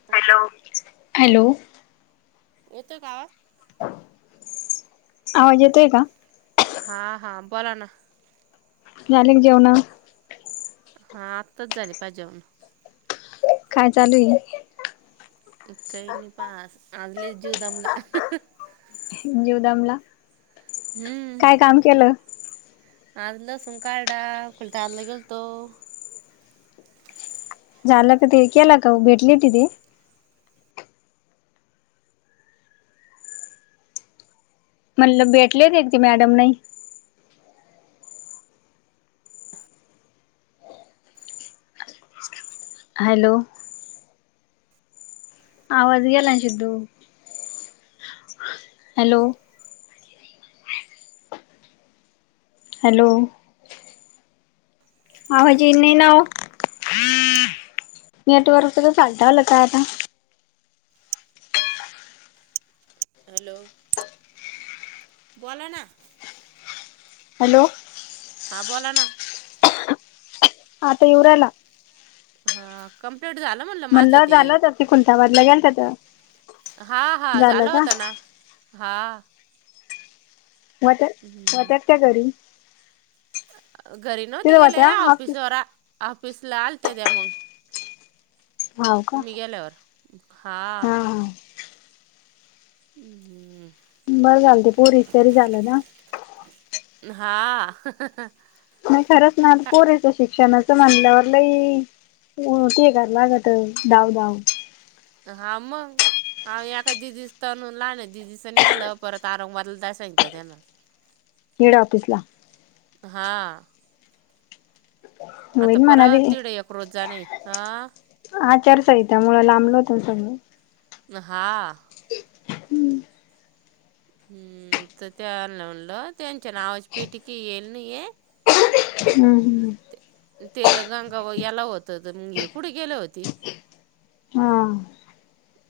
ओ hello, hello येतोय का आवाज? आवाज येतोय का? हा हा, बोला ना झाली का जेवण? हा आत्ताच झाली, पाय जेवण. काय चालू ये? काही नाही पा, आज लईच जीव दमला. जीव दमला, हम्म. काय काम केलं? आज लसूून काडला, कुलताबादला गेलतो. झालं का ते, केला का ओ, भेटली हुती ती? म्हणल भेटलेली काय ती मॅडम नाही. हॅलो आवाज गेलाय सिद्धु, हॅलो हॅलो आवाज येई नाय ना ओ नेटवर्क तर चालता, आल का आता? हॅलो, बोला ना. हॅलो हा, बोला ना आता, येऊ राहिला. हा कंप्लिट झाल म्हणलं. माझं म्हणलं ते. झालं तर तिकून खुंलताबादला गेलत्या त्या. हां हां, झालं होतं ना. हां. म त्या, म त्याच्या घरी. अ घरी नव्हती तिथं गेले, होत्या ऑफिस ऑफिसवर, ऑफिसला आलत्या त्या मग. हाव का मी गेल्यावर. हा. ऊ हम. बरं झाल ते, पोरीस तरी झालं ना. हा. नाही खरंच ना, आत पोरीचं शिक्षणाचं म्हनल्यावर लई म ठीक आहे, लागत धाव धाव. हा मग. अहो [unintelligible] लहान्या दीदीचं नाही आलं, परत आरंगबादला जाय सांगितलं त्यांना. हेड ऑफिसला. हां. आता होईल म्हणा ते परत तिडे एक रोज जाणे आहे. हं. आचारसहिता मुळं लांबल होतं सगळं. हां. हम्म त त्यांना म्हणल, त्यांच्या नावाची पेटी काय येल नई ये. हम्म हम्. ते गंगा व याला होत. [unintelligible] कुठे गेले होती? हां.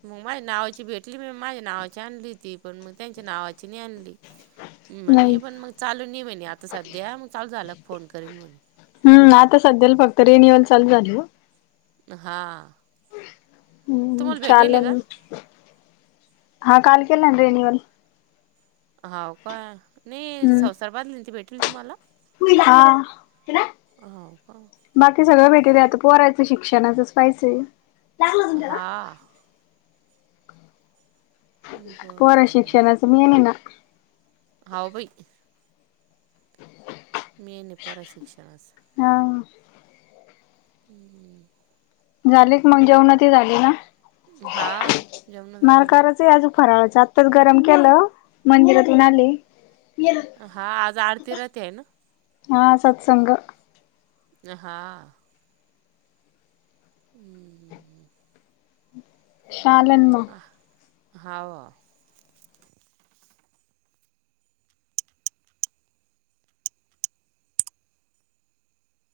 मग माझ्या नावाची भेटली बई, माझ्या नावाची आणली ती. पण मग त्यांच्या नावाची नाही आणली. [inaudible] म्हणे पण मग चालू नाही म्हणे आता सध्या, मग चालू झालं का फोन करन म्हणे. हम्, आता सध्याला फक्त रीनेवल चालू झाले ओ. हा. [unintelligible] तुम्हाला भेटेल का हा काल केला रीनीवल. हम्म [unintelligible] [unintelligible] हाव का? बाकी सगळं भेटी रया, आता पोरांचं शिक्षणाचच पाहिचय. हा. पोरा बरं. शिक्षणाचं मेन आहे ना. हाव बई. मेन आहे, पोराच शिक्षणाचं. हम. हू हू. झाली क मग? जेवण ती झाली ना? हा जेवणं झाले नाय ना. काराचय अजून. फराळाचं आत्ताच गरम केलं. मंदिरातून आली. हा आज आरती राहाते, हाय ना? हा सत्संग. हा. हम्. शालन म हा व.